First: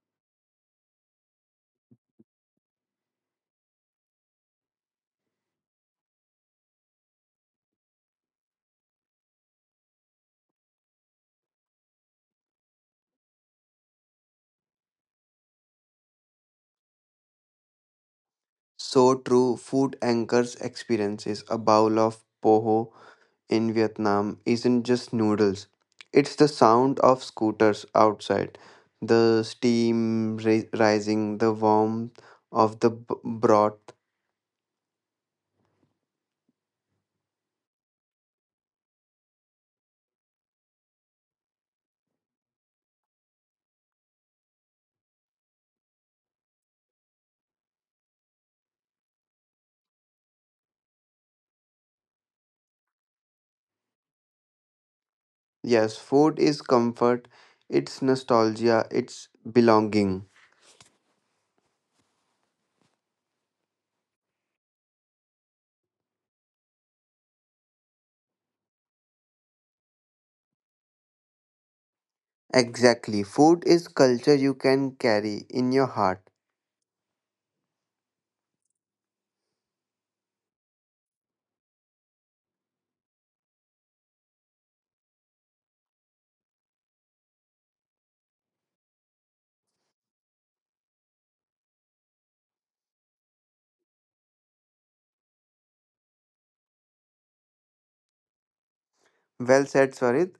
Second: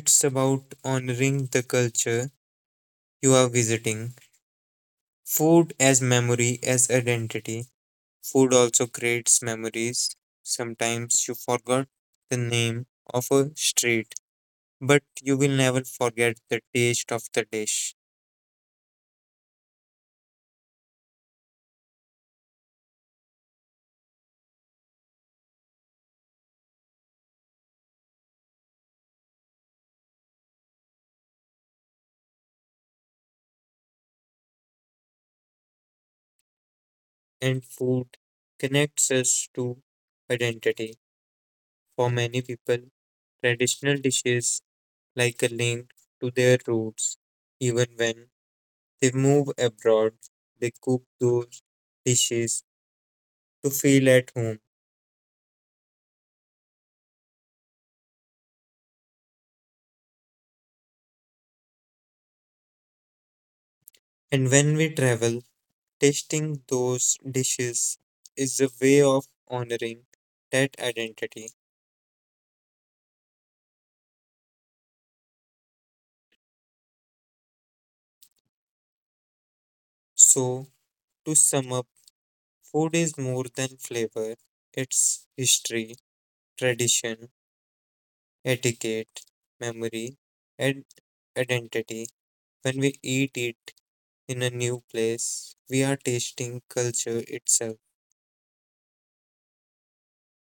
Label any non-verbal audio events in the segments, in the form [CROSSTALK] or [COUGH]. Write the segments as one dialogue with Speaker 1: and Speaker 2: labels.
Speaker 1: It's about honoring the culture you are visiting. Food as memory, as identity. Food also creates memories. Sometimes you forgot the name of a street, but you will never forget the taste of the dish.
Speaker 2: So true. Food anchors experiences. A bowl of poho in Vietnam isn't just noodles. It's the sound of scooters outside, the steam rising, the warmth of the broth.
Speaker 1: And food connects us to identity. For many people, traditional dishes like a link to their roots, even when they move abroad, they cook those dishes to feel at home.
Speaker 2: Yes, food is comfort, it's nostalgia, it's belonging.
Speaker 1: And when we travel, tasting those dishes is a way of honoring that identity.
Speaker 2: Exactly. Food is culture you can carry in your heart.
Speaker 1: So, to sum up, food is more than flavor, it's history, tradition, etiquette, memory, and identity. When we eat it in a new place, we are tasting culture itself.
Speaker 2: Well said, Swarit.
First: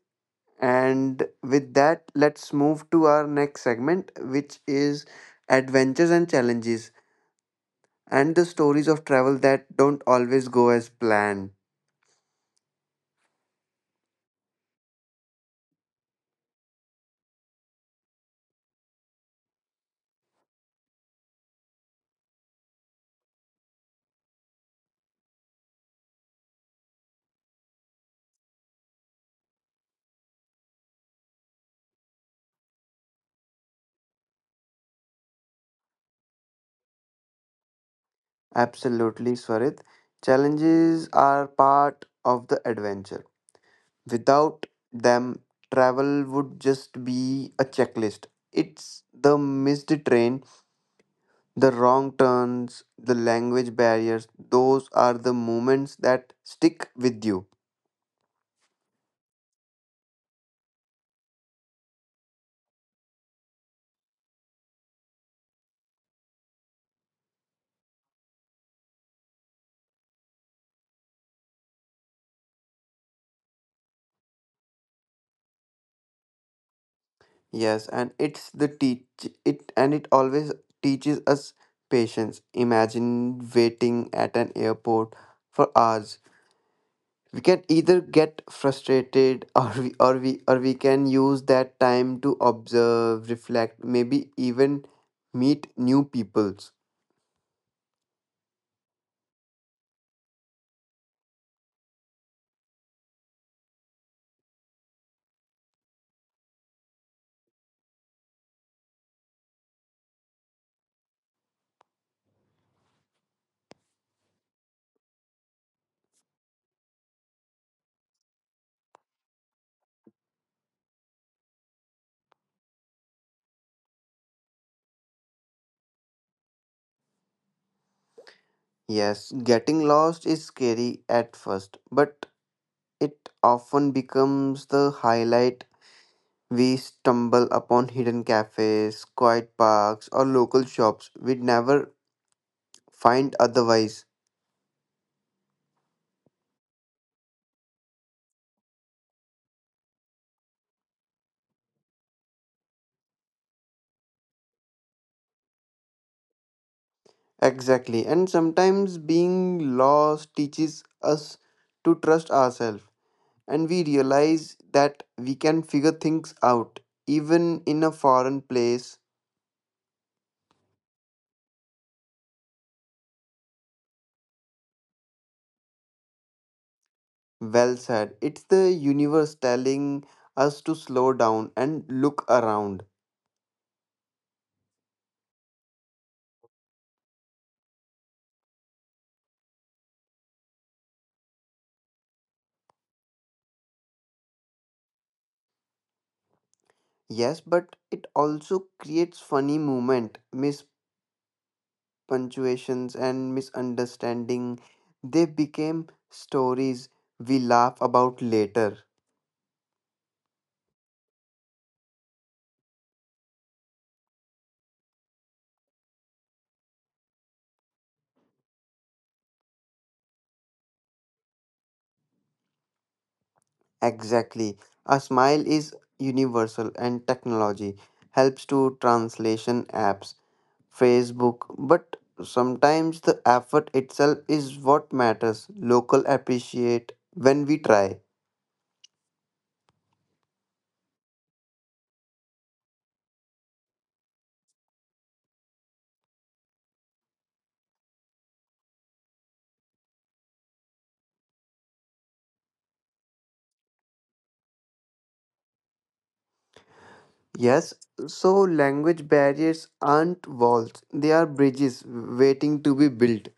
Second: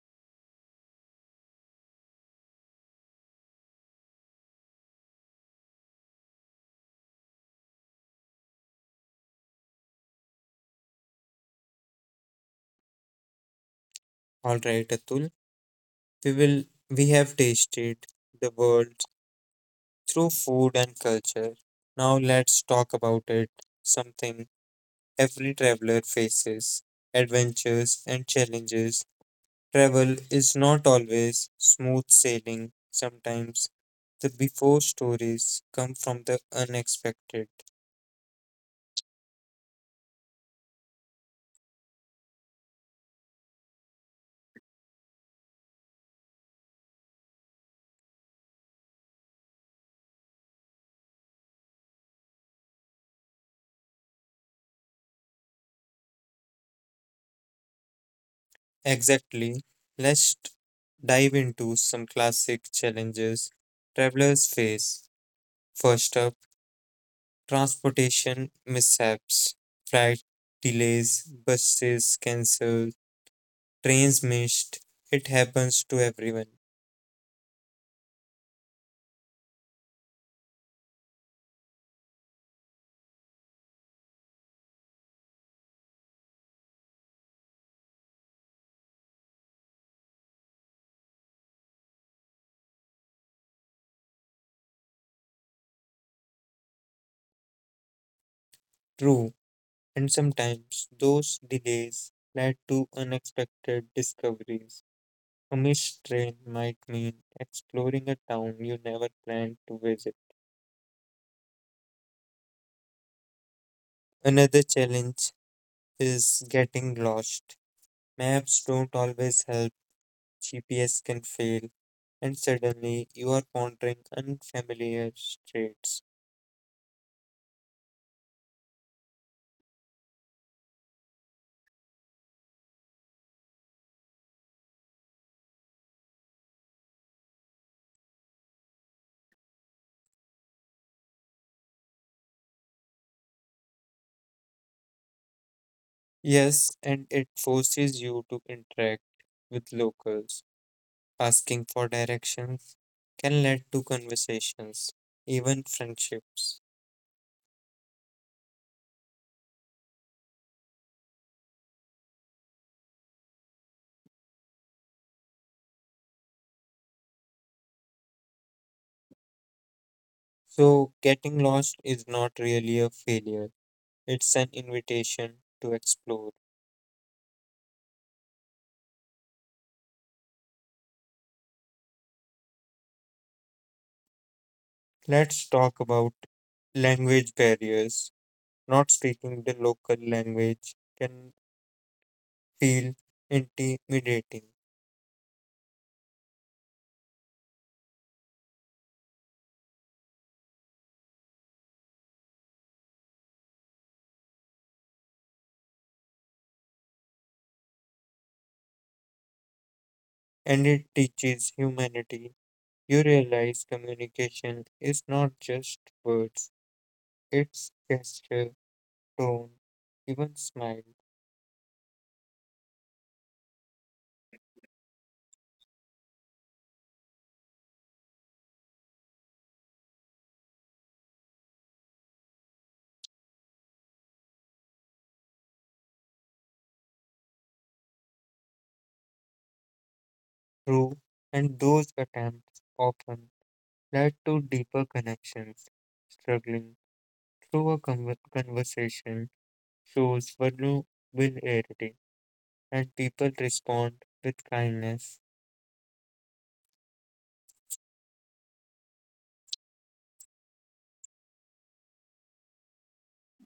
Speaker 2: And with that, let's move to our next segment, which is adventures and challenges and the stories of travel that don't always go as planned.
Speaker 1: All right, Atul. We will we have tasted the world through food and culture. Now let's talk about it, something every traveler faces. Adventures and challenges. Travel is not always smooth sailing. Sometimes the before stories come from the unexpected.
Speaker 2: Absolutely, Swarit. Challenges are part of the adventure. Without them, travel would just be a checklist. It's the missed train, the wrong turns, the language barriers. Those are the moments that stick with you.
Speaker 1: Exactly. Let's dive into some classic challenges travelers face. First up, transportation mishaps, flight delays, buses cancelled, trains missed. It happens to everyone.
Speaker 2: Yes, and it's the teach it and it always teaches us patience. Imagine waiting at an airport for hours. We can either get frustrated [LAUGHS] or we can use that time to observe, reflect, maybe even meet new peoples.
Speaker 1: True, and sometimes those delays led to unexpected discoveries. A missed train might mean exploring a town you never planned to visit. Another challenge is getting lost. Maps don't always help, GPS can fail, and suddenly you are pondering unfamiliar streets.
Speaker 2: Yes, getting lost is scary at first, but it often becomes the highlight. We stumble upon hidden cafes, quiet parks, or local shops we'd never find otherwise.
Speaker 1: Yes, and it forces you to interact with locals. Asking for directions can lead to conversations, even friendships.
Speaker 2: Exactly, and sometimes being lost teaches us to trust ourselves, and we realize that we can figure things out even in a foreign place.
Speaker 1: So, getting lost is not really a failure, it's an invitation to explore.
Speaker 2: Well said. It's the universe telling us to slow down and look around.
Speaker 1: Let's talk about language barriers. Not speaking the local language can feel intimidating,
Speaker 2: Yes, but it also creates funny moment, punctuations, and misunderstanding. They became stories we laugh about later.
Speaker 1: and it teaches humanity. You realize communication is not just words, it's gesture, tone, even smile,
Speaker 2: Exactly. A smile is universal and technology helps to translation apps, Facebook, but sometimes the effort itself is what matters. Local appreciate when we try.
Speaker 1: through, and those attempts often led to deeper connections. Struggling through a conversation shows vulnerability, and people respond with kindness.
Speaker 2: Yes, so language barriers aren't walls, they are bridges waiting to be built.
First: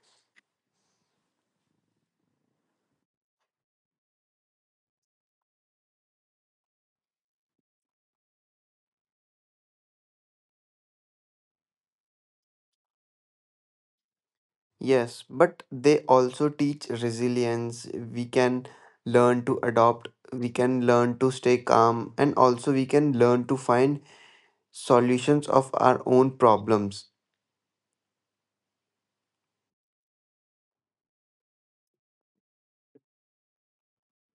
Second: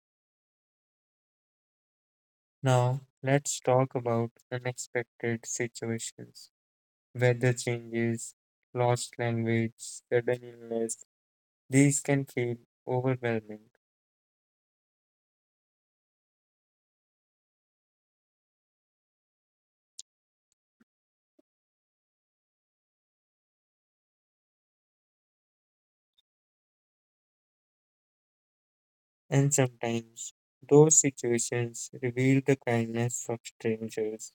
Speaker 1: Now, let's talk about unexpected situations. Weather changes, lost language, sudden illness, these can feel overwhelming.
Speaker 2: Yes, but they also teach resilience. We can learn to adopt, we can learn to stay calm, and also we can learn to find solutions of our own problems.
Speaker 1: And sometimes those situations reveal the kindness of strangers,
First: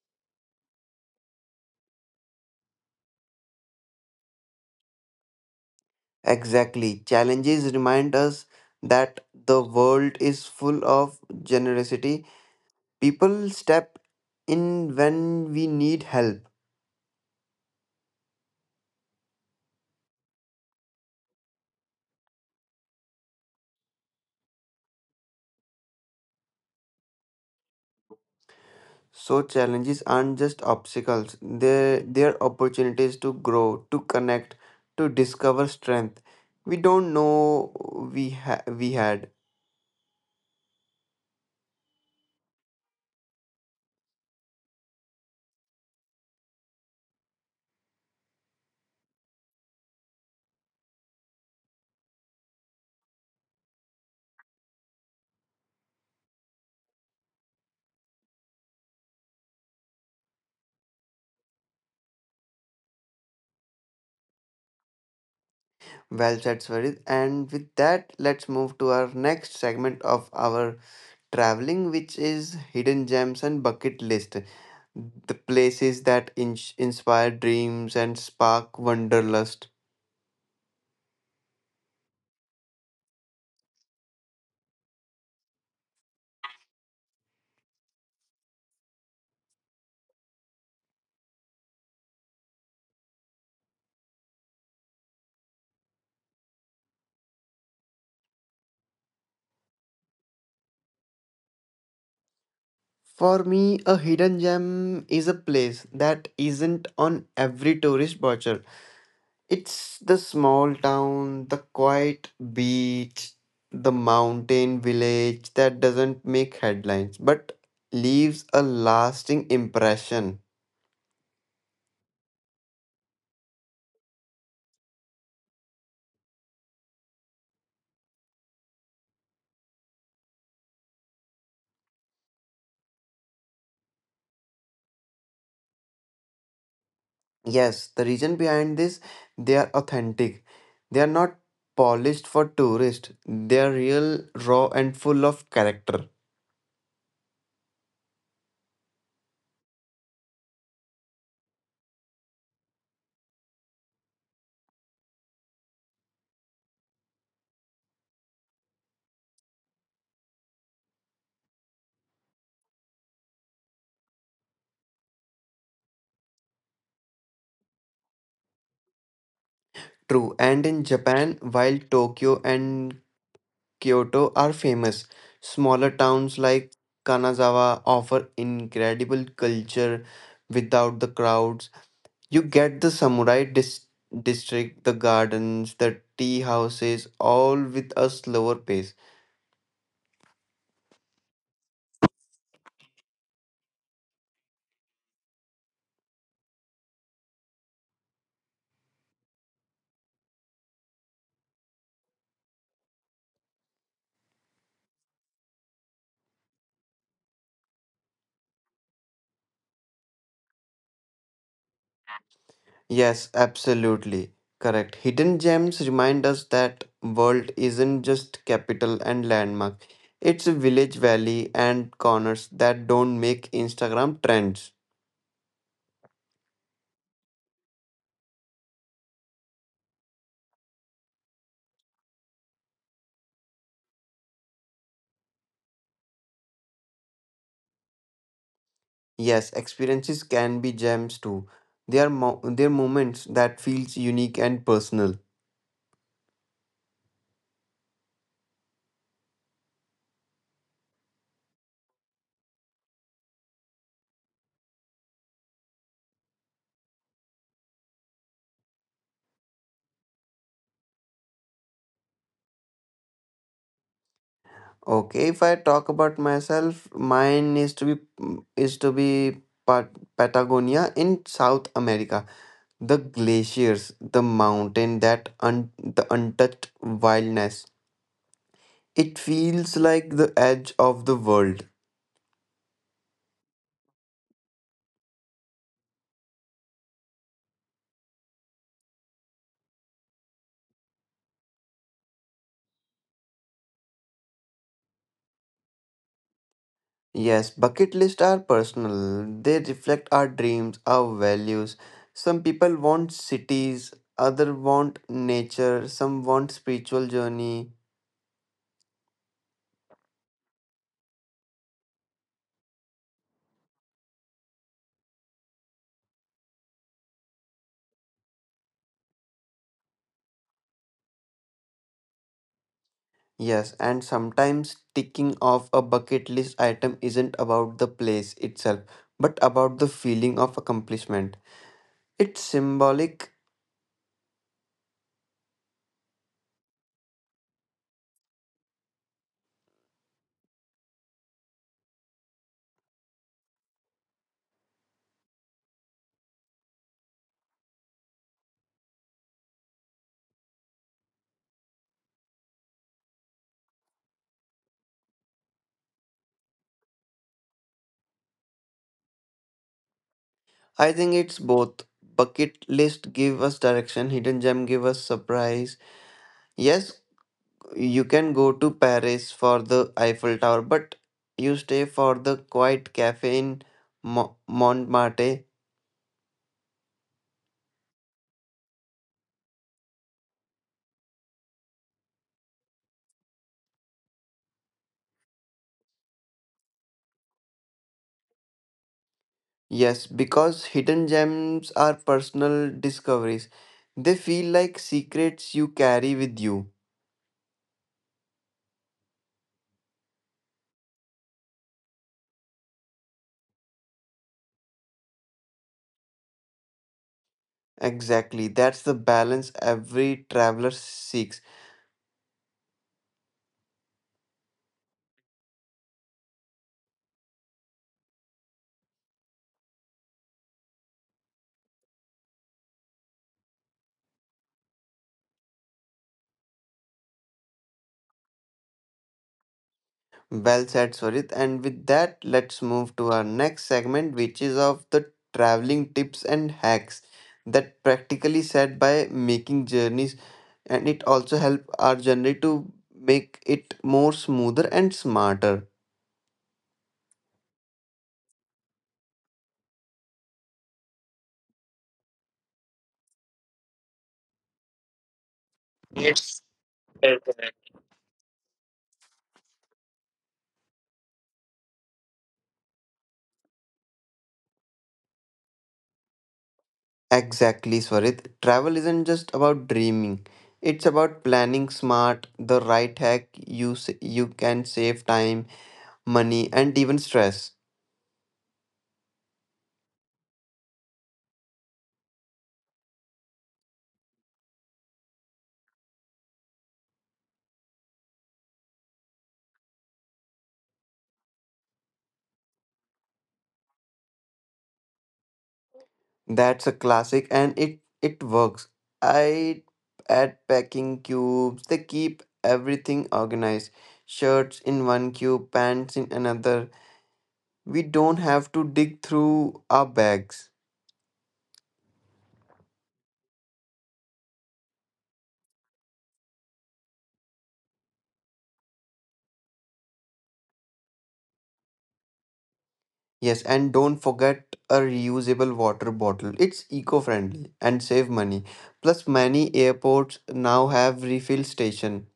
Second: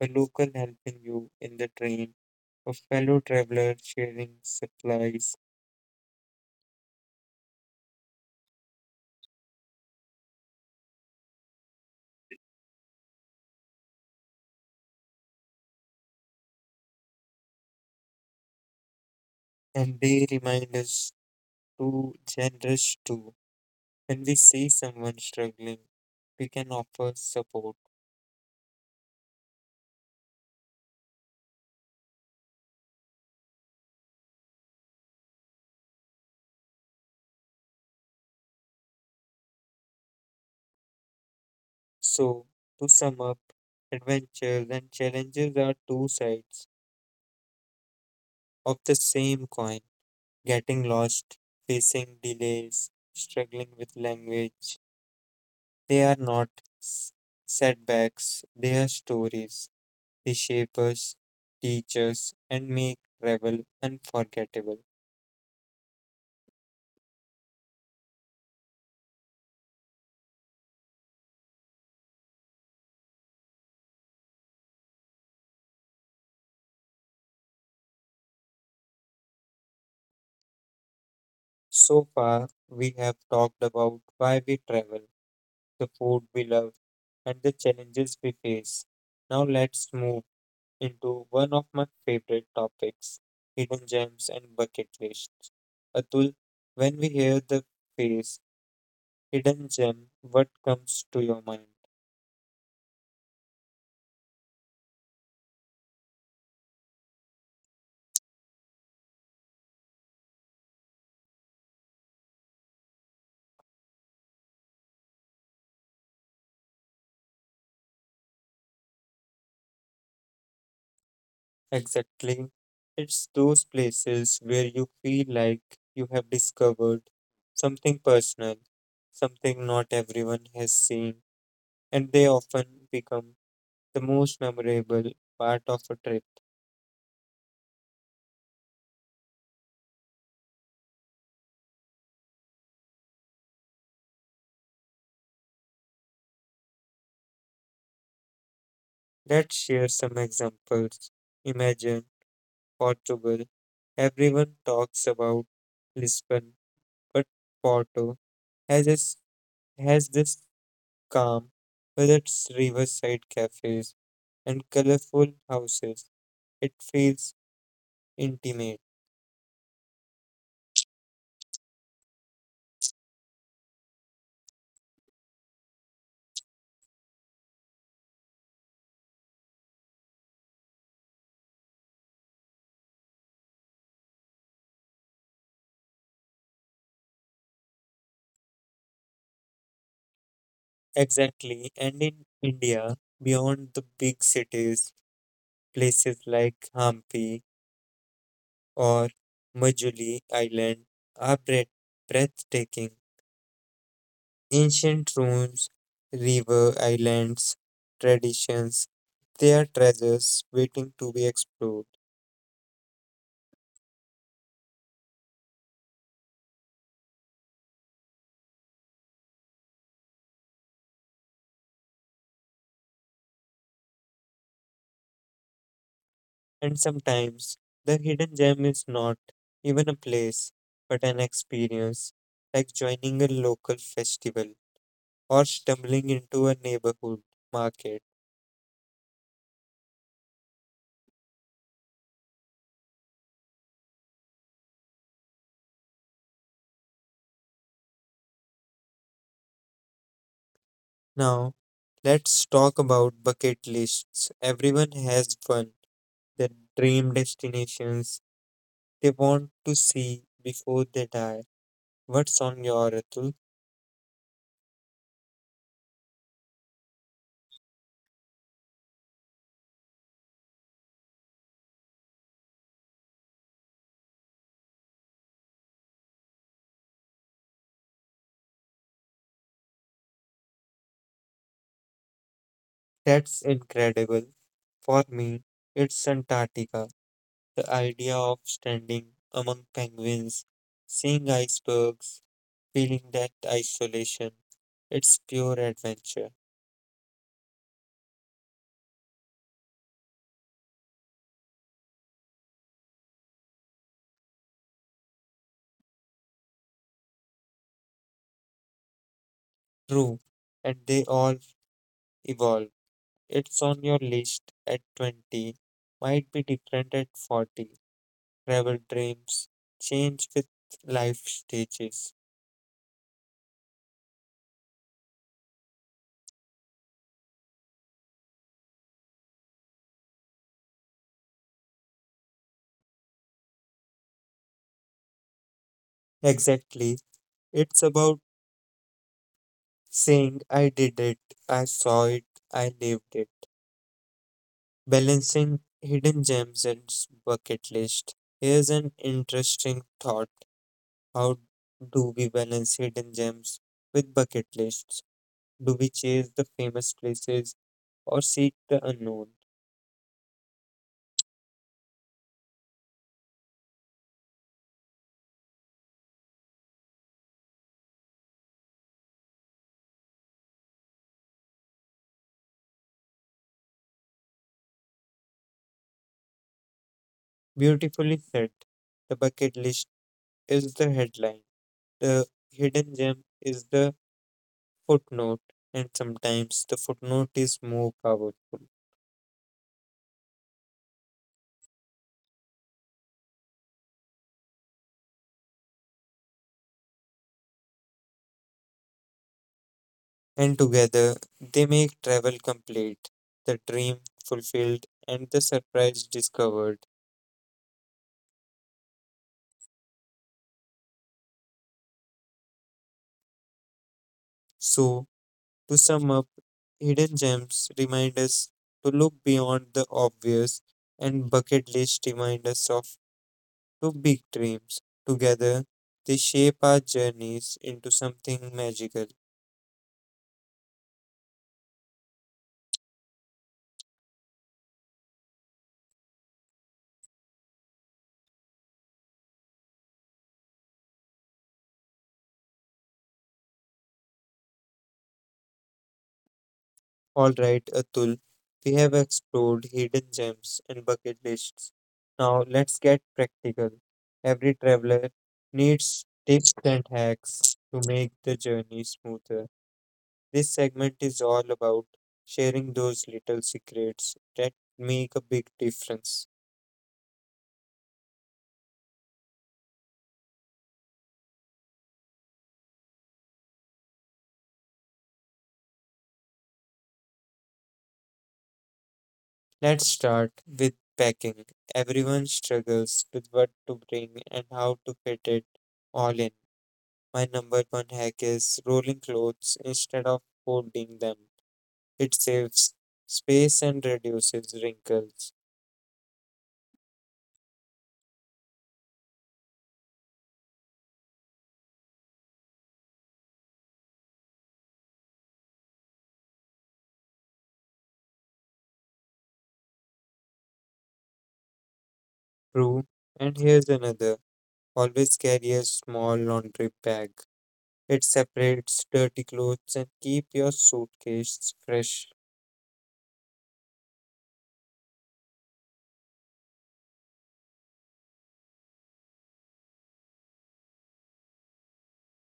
Speaker 1: a local helping you in the train, a fellow traveler sharing supplies,
Speaker 2: Exactly. Challenges remind us that the world is full of generosity. People step in when we need help.
Speaker 1: and they remind us to generous too. When we see someone struggling, we can offer support.
Speaker 2: So challenges aren't just obstacles. They're opportunities to grow, to connect, to discover strength. We don't know we had.
Speaker 1: So, to sum up, adventures and challenges are two sides of the same coin, getting lost, facing delays, struggling with language. They are not s- setbacks, they are stories. They shape us, teach us, and make travel unforgettable.
Speaker 2: Well said, Swarit. And with that, let's move to our next segment of our traveling, which is hidden gems and bucket list. The places that inspire dreams and spark wanderlust.
Speaker 1: So far, we have talked about why we travel, the food we love, and the challenges we face. Now, let's move into one of my favorite topics, hidden gems and bucket lists. Atul, when we hear the phrase hidden gem, what comes to your mind?
Speaker 2: For me, a hidden gem is a place that isn't on every tourist brochure. It's the small town, the quiet beach, the mountain village that doesn't make headlines but leaves a lasting impression.
Speaker 1: Exactly. It's those places where you feel like you have discovered something personal, something not everyone has seen, and they often become the most memorable part of a trip.
Speaker 2: Yes, the reason behind this, they are authentic. They are not polished for tourists. They are real, raw, and full of character.
Speaker 1: Let's share some examples. Imagine Portugal. Everyone talks about Lisbon, but Porto has this, has this calm with its riverside cafes and colorful houses. It feels intimate.
Speaker 2: True. And in Japan, while Tokyo and Kyoto are famous. Smaller towns like Kanazawa offer incredible culture without the crowds. You get the district, the gardens, the tea houses, all with a slower pace.
Speaker 1: Exactly. And in India, beyond the big cities, places like Hampi or Majuli Island are breathtaking. Ancient ruins, river islands, traditions, they are treasures waiting to be explored.
Speaker 2: Yes, absolutely. Correct. Hidden gems remind us that world isn't just capital and landmark. It's a village, valley, and corners that don't make Instagram trends.
Speaker 1: And sometimes the hidden gem is not even a place, but an experience, like joining a local festival or stumbling into a neighborhood market.
Speaker 2: Yes, experiences can be gems too. They are moments that feels unique and personal.
Speaker 1: Now, let's talk about bucket lists. Everyone has one, their dream destinations they want to see before they die. What's on your Atul?
Speaker 2: Okay, if I talk about myself, mine is to be Patagonia in South America. The glaciers, the mountain, the untouched wildness. It feels like the edge of the world.
Speaker 1: That's incredible. For me, it's Antarctica. The idea of standing among penguins, seeing icebergs, feeling that isolation, it's pure adventure.
Speaker 2: Yes, bucket lists are personal. They reflect our dreams, our values. Some people want cities, other want nature, some want spiritual journey.
Speaker 1: True, and they all evolve. It's on your list at 20, might be different at 40. Travel dreams change with life stages.
Speaker 2: Yes, and sometimes ticking off a bucket list item isn't about the place itself, but about the feeling of accomplishment. It's symbolic.
Speaker 1: Exactly. It's about saying, I did it, I saw it, I lived it. Balancing hidden gems and bucket list. Here's an interesting thought. How do we balance hidden gems with bucket lists? Do we chase the famous places or seek the unknown?
Speaker 2: I think it's both. Bucket list give us direction, hidden gem give us surprise. Yes, you can go to Paris for the Eiffel Tower, but you stay for the quiet cafe in Montmartre.
Speaker 1: Beautifully said. The bucket list is the headline, the hidden gem is the footnote, and sometimes the footnote is more powerful.
Speaker 2: Yes, because hidden gems are personal discoveries. They feel like secrets you carry with you.
Speaker 1: And together they make travel complete, the dream fulfilled, and the surprise discovered.
Speaker 2: Exactly, that's the balance every traveler seeks.
Speaker 1: So, to sum up, hidden gems remind us to look beyond the obvious, and bucket list remind us of two big dreams. Together, they shape our journeys into something magical.
Speaker 2: Well said, Swarit. And with that, let's move to our next segment, which is of the traveling tips and hacks that practically said by making journeys and it also help our journey to make it more smoother and smarter.
Speaker 1: All right, Atul, we have explored hidden gems and bucket lists. Now let's get practical. Every traveler needs
Speaker 2: Yes.
Speaker 1: tips and hacks to make the journey smoother. This segment is all about sharing those little secrets that make a big difference.
Speaker 2: Exactly, Swarit. Travel isn't just about dreaming. It's about planning smart, the right hack you can save time, money, and even stress.
Speaker 1: Let's start with packing. Everyone struggles with what to bring and how to fit it all in. My number one hack is rolling clothes instead of folding them. It saves space and reduces wrinkles.
Speaker 2: That's a classic, and it works. I add packing cubes. They keep everything organized. Shirts in one cube, pants in another. We don't have to dig through our bags.
Speaker 1: True. And here's another. Always carry a small laundry bag. It separates dirty clothes and keep your suitcase fresh.
Speaker 2: Yes, and don't forget a reusable water bottle. It's eco-friendly and save money. Plus, many airports now have refill station.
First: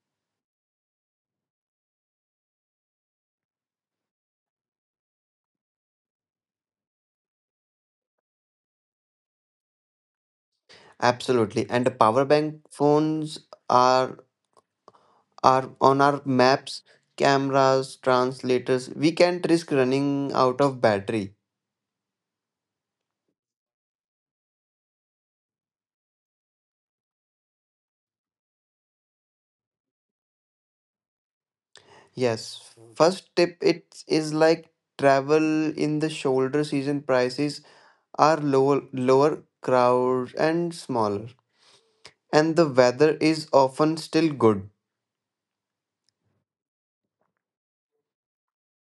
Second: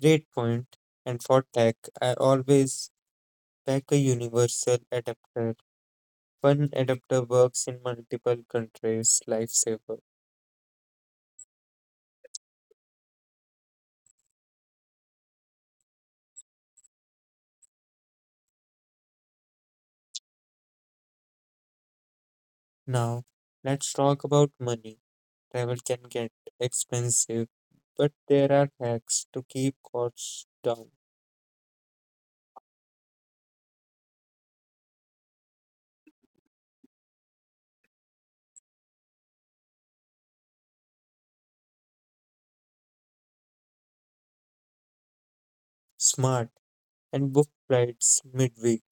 Speaker 1: Great point. And for tech, I always pack a universal adapter. One adapter works in multiple countries. Lifesaver.
Speaker 2: Absolutely. And the power bank phones are are on our maps, cameras, translators. We can't risk running out of battery.
Speaker 1: Now, let's talk about money. Travel can get expensive, but there are hacks to keep costs down.
Speaker 2: Yes. First tip it is like travel in the shoulder season prices are lower crowds, and smaller. And the weather is often still good.
Speaker 1: Smart. And book flights midweek,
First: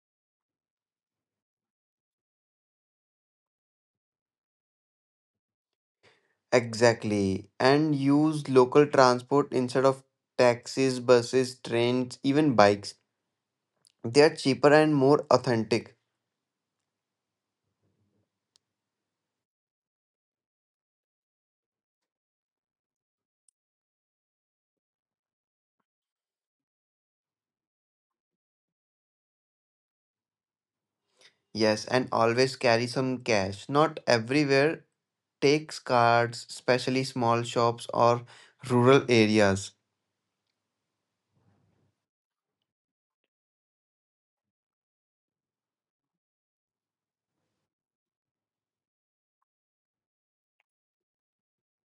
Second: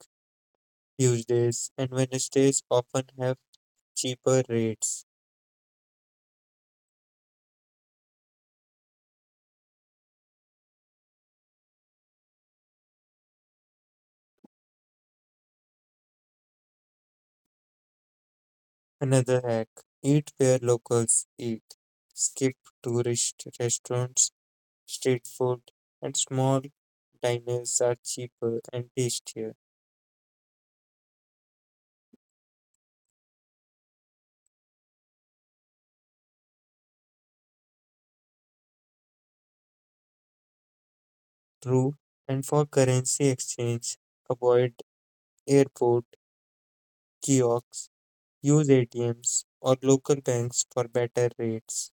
Speaker 1: Tuesdays and Wednesdays often have cheaper rates.
Speaker 2: Exactly. And use local transport instead of taxis, buses, trains, even bikes. They are cheaper and more authentic.
Speaker 1: Another hack, eat where locals eat. Skip tourist restaurants, street food and small diners are cheaper and tastier.
Speaker 2: Yes, and always carry some cash. Not everywhere takes cards, especially small shops or rural areas.
Speaker 1: True, and for currency exchange, avoid airport kiosks. Use ATMs or local banks for better rates.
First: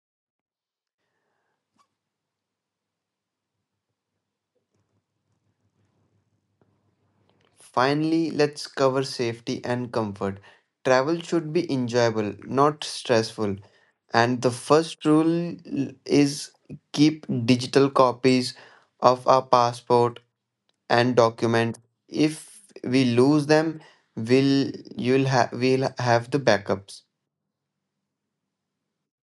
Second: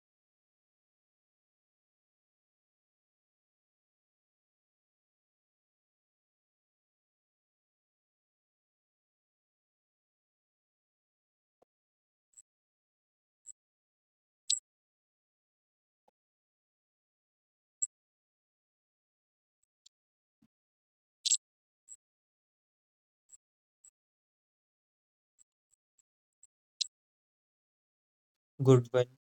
Speaker 2: Finally, let's cover safety and comfort. Travel should be enjoyable, not stressful. And the first rule is keep digital copies of our passport and document. If we lose them, we'll we'll have the backups.
Speaker 1: Good one.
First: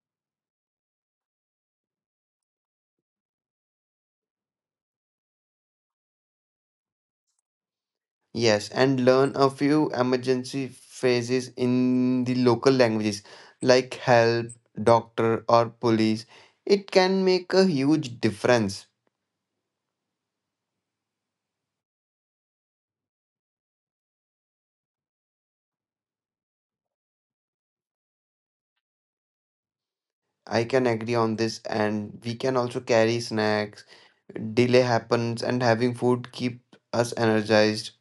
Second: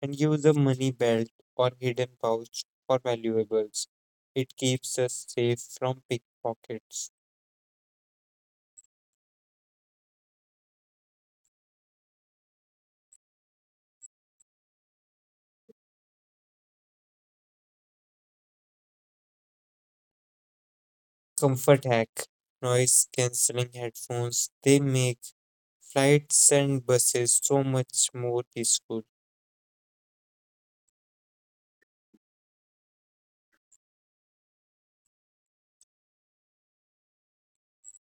Speaker 1: And use a money belt or hidden pouch for valuables. It keeps us safe from pickpockets.
Speaker 2: Yes, and learn a few emergency phrases in the local languages like help, doctor, or police. It can make a huge difference.
Speaker 1: Comfort hack. Noise cancelling headphones. They make flights and buses so much more peaceful.
Speaker 2: I can agree on this, and we can also carry snacks. Delay happens, and having food keep us energized.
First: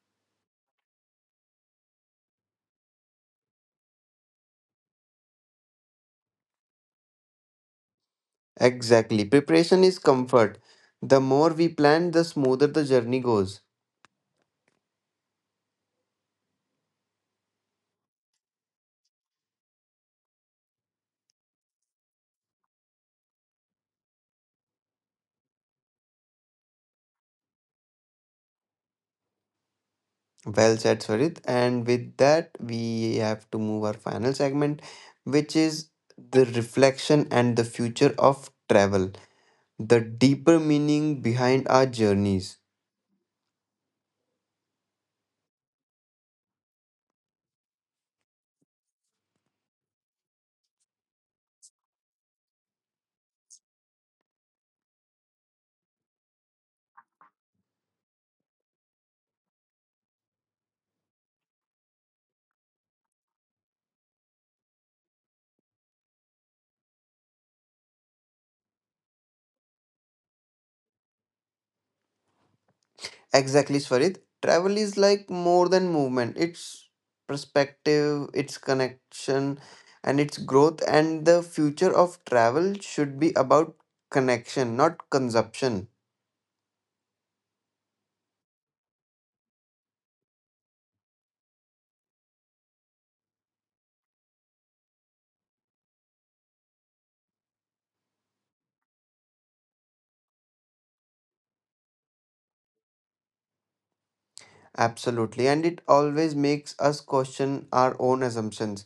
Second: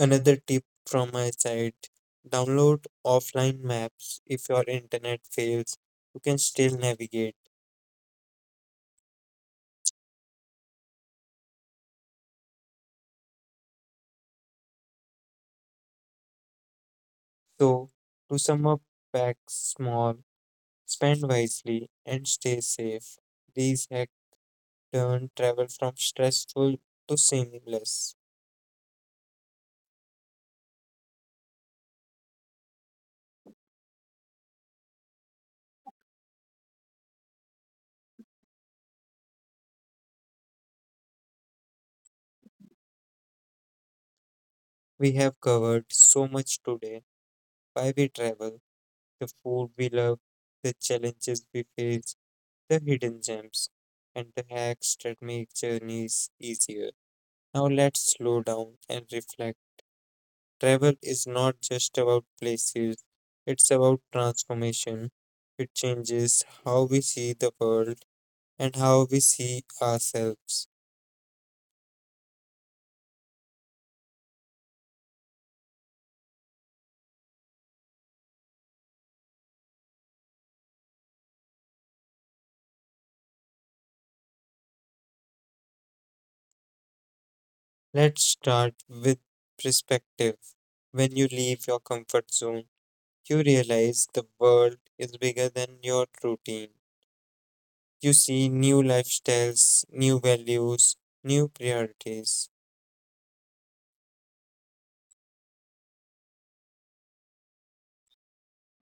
Speaker 1: Another tip from my side, download offline maps. If your internet fails, you can still navigate.
Speaker 2: Exactly. Preparation is comfort. The more we plan, the smoother the journey goes.
Speaker 1: So, to sum up, pack small, spend wisely, and stay safe. These hacks turn travel from stressful to seamless.
Speaker 2: Well said, Swarit. And with that, we have to move our final segment, which is the reflection and the future of travel, the deeper meaning behind our journeys.
Speaker 1: We have covered so much today, why we travel, the food we love, the challenges we face, the hidden gems, and the hacks that make journeys easier. Now, let's slow down and reflect. Travel is not just about places, it's about transformation. It changes how we see the world and how we see ourselves.
Speaker 2: Exactly, Swarid. Travel is like more than movement. It's perspective, it's connection, and it's growth. And the future of travel should be about connection, not consumption.
Speaker 1: Let's start with perspective. When you leave your comfort zone, you realize the world is bigger than your routine. You see new lifestyles, new values, new priorities,
Speaker 2: Absolutely. And it always makes us question our own assumptions.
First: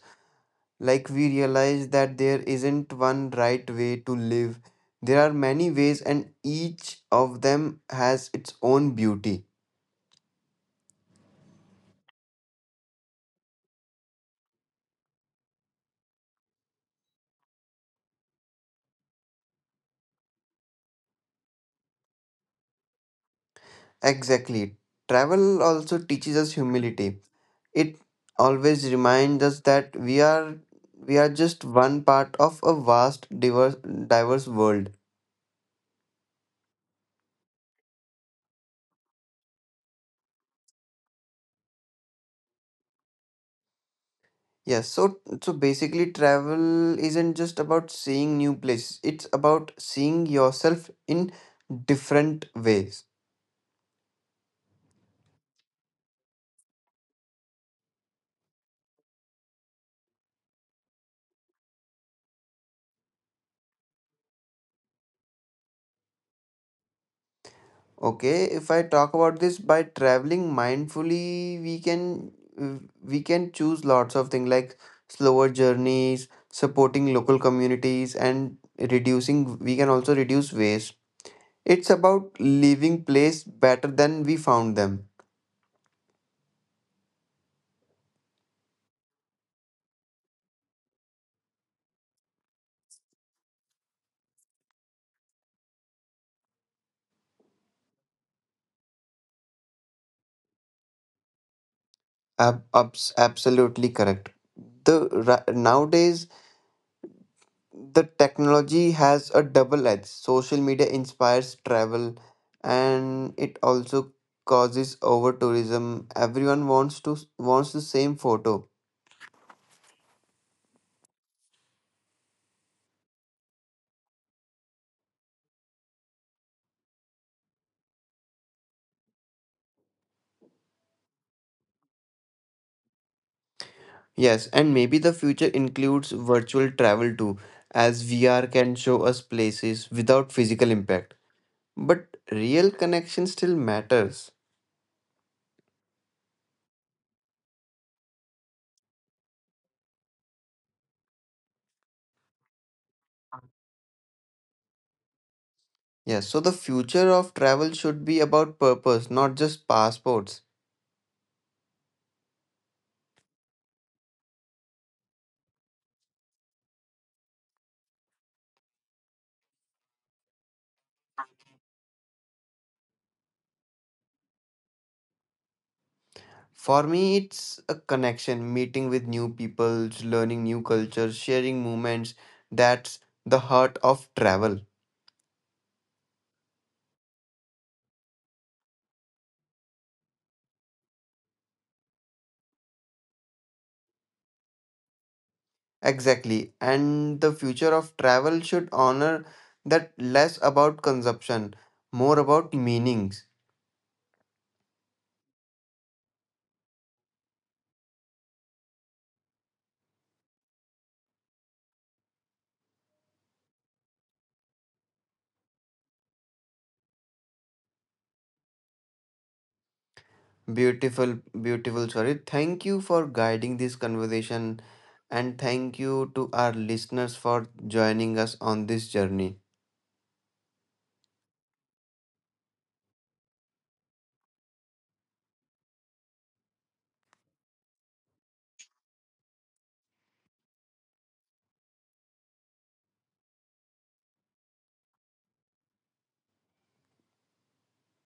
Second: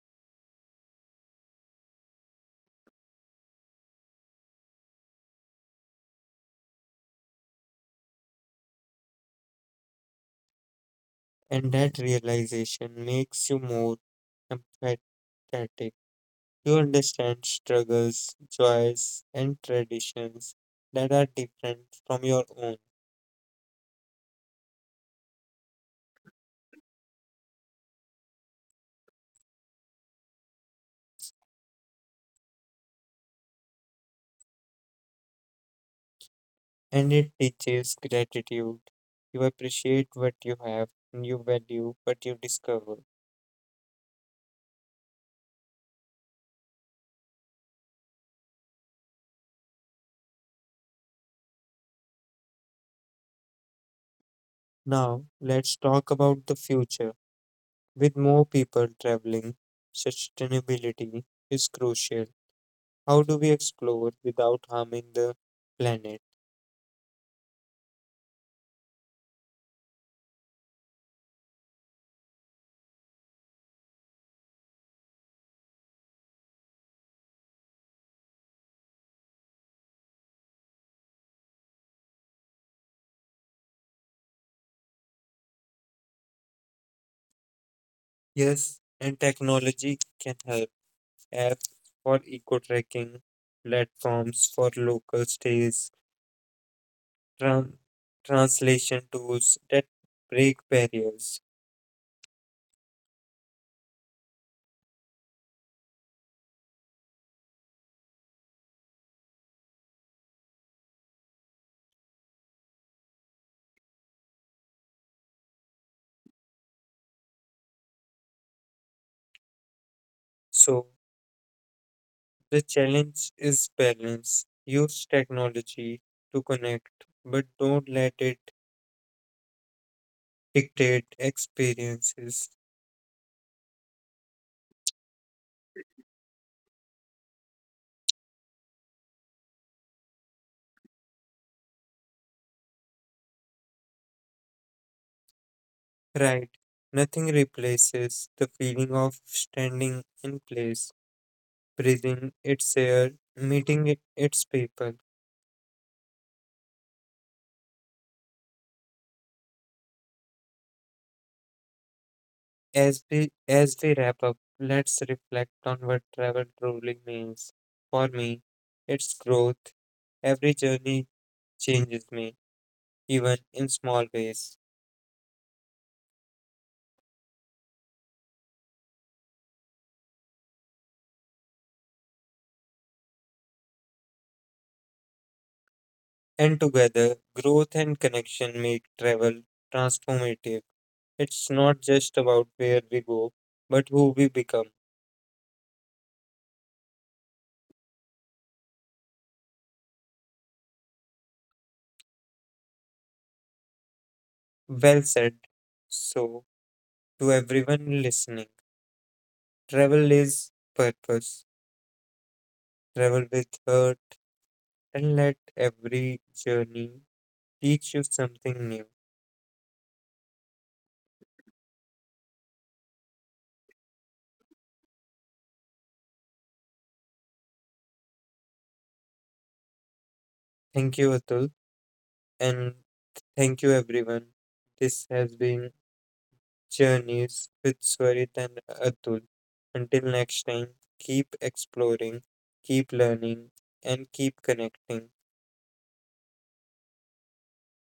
Speaker 2: Like we realize that there isn't one right way to live. There are many ways, and each of them has its own beauty.
Speaker 1: and that realization makes you more empathetic. You understand struggles, joys, and traditions that are different from your own,
Speaker 2: Exactly. Travel also teaches us humility, it always reminds us that we are just one part of a vast diverse world.
Speaker 1: and it teaches gratitude. You appreciate what you have, and you value what you discover.
Speaker 2: Yes, so, so basically travel isn't just about seeing new places, it's about seeing yourself in different ways.
Speaker 1: Now, let's talk about the future. With more people traveling, sustainability is crucial. How do we explore without harming the planet?
Speaker 2: Okay, if I talk about this, by traveling mindfully, we can choose lots of things like slower journeys, supporting local communities, and reducing, we can also reduce waste. It's about leaving place better than we found them.
Speaker 1: Yes, and technology can help, apps for eco tracking, platforms for local stays, tran- translation tools that break barriers.
Speaker 2: Absolutely correct. Nowadays, the technology has a double edge. Social media inspires travel, and it also causes over tourism. Everyone wants the same photo.
Speaker 1: So the challenge is balance. Use technology to connect, but don't let it dictate experiences.
Speaker 2: Yes, and maybe the future includes virtual travel too, as VR can show us places without physical impact. But real connection still matters.
Speaker 1: Right. Nothing replaces the feeling of standing in place, breathing its air, meeting its people.
Speaker 2: Yes, so the future of travel should be about purpose, not just passports.
Speaker 1: As we wrap up, let's reflect on what travel truly means. For me, it's growth. Every journey changes me, even in small ways.
Speaker 2: For me, it's a connection, meeting with new people, learning new cultures, sharing moments. That's the heart of travel.
Speaker 1: And together, growth and connection make travel transformative. It's not just about where we go, but who we become.
Speaker 2: Exactly. And the future of travel should honor that less about consumption, more about meanings.
Speaker 1: Well said. So, to everyone listening, travel is purpose. Travel with heart and let every journey teach you something new.
Speaker 2: Beautiful, beautiful, sorry. Thank you for guiding this conversation, and thank you to our listeners for joining us on this journey.
Speaker 1: Thank you, Atul, and thank you, everyone. This has been Journeys with Swarit and Atul. Until next time, keep exploring, keep learning, and keep connecting.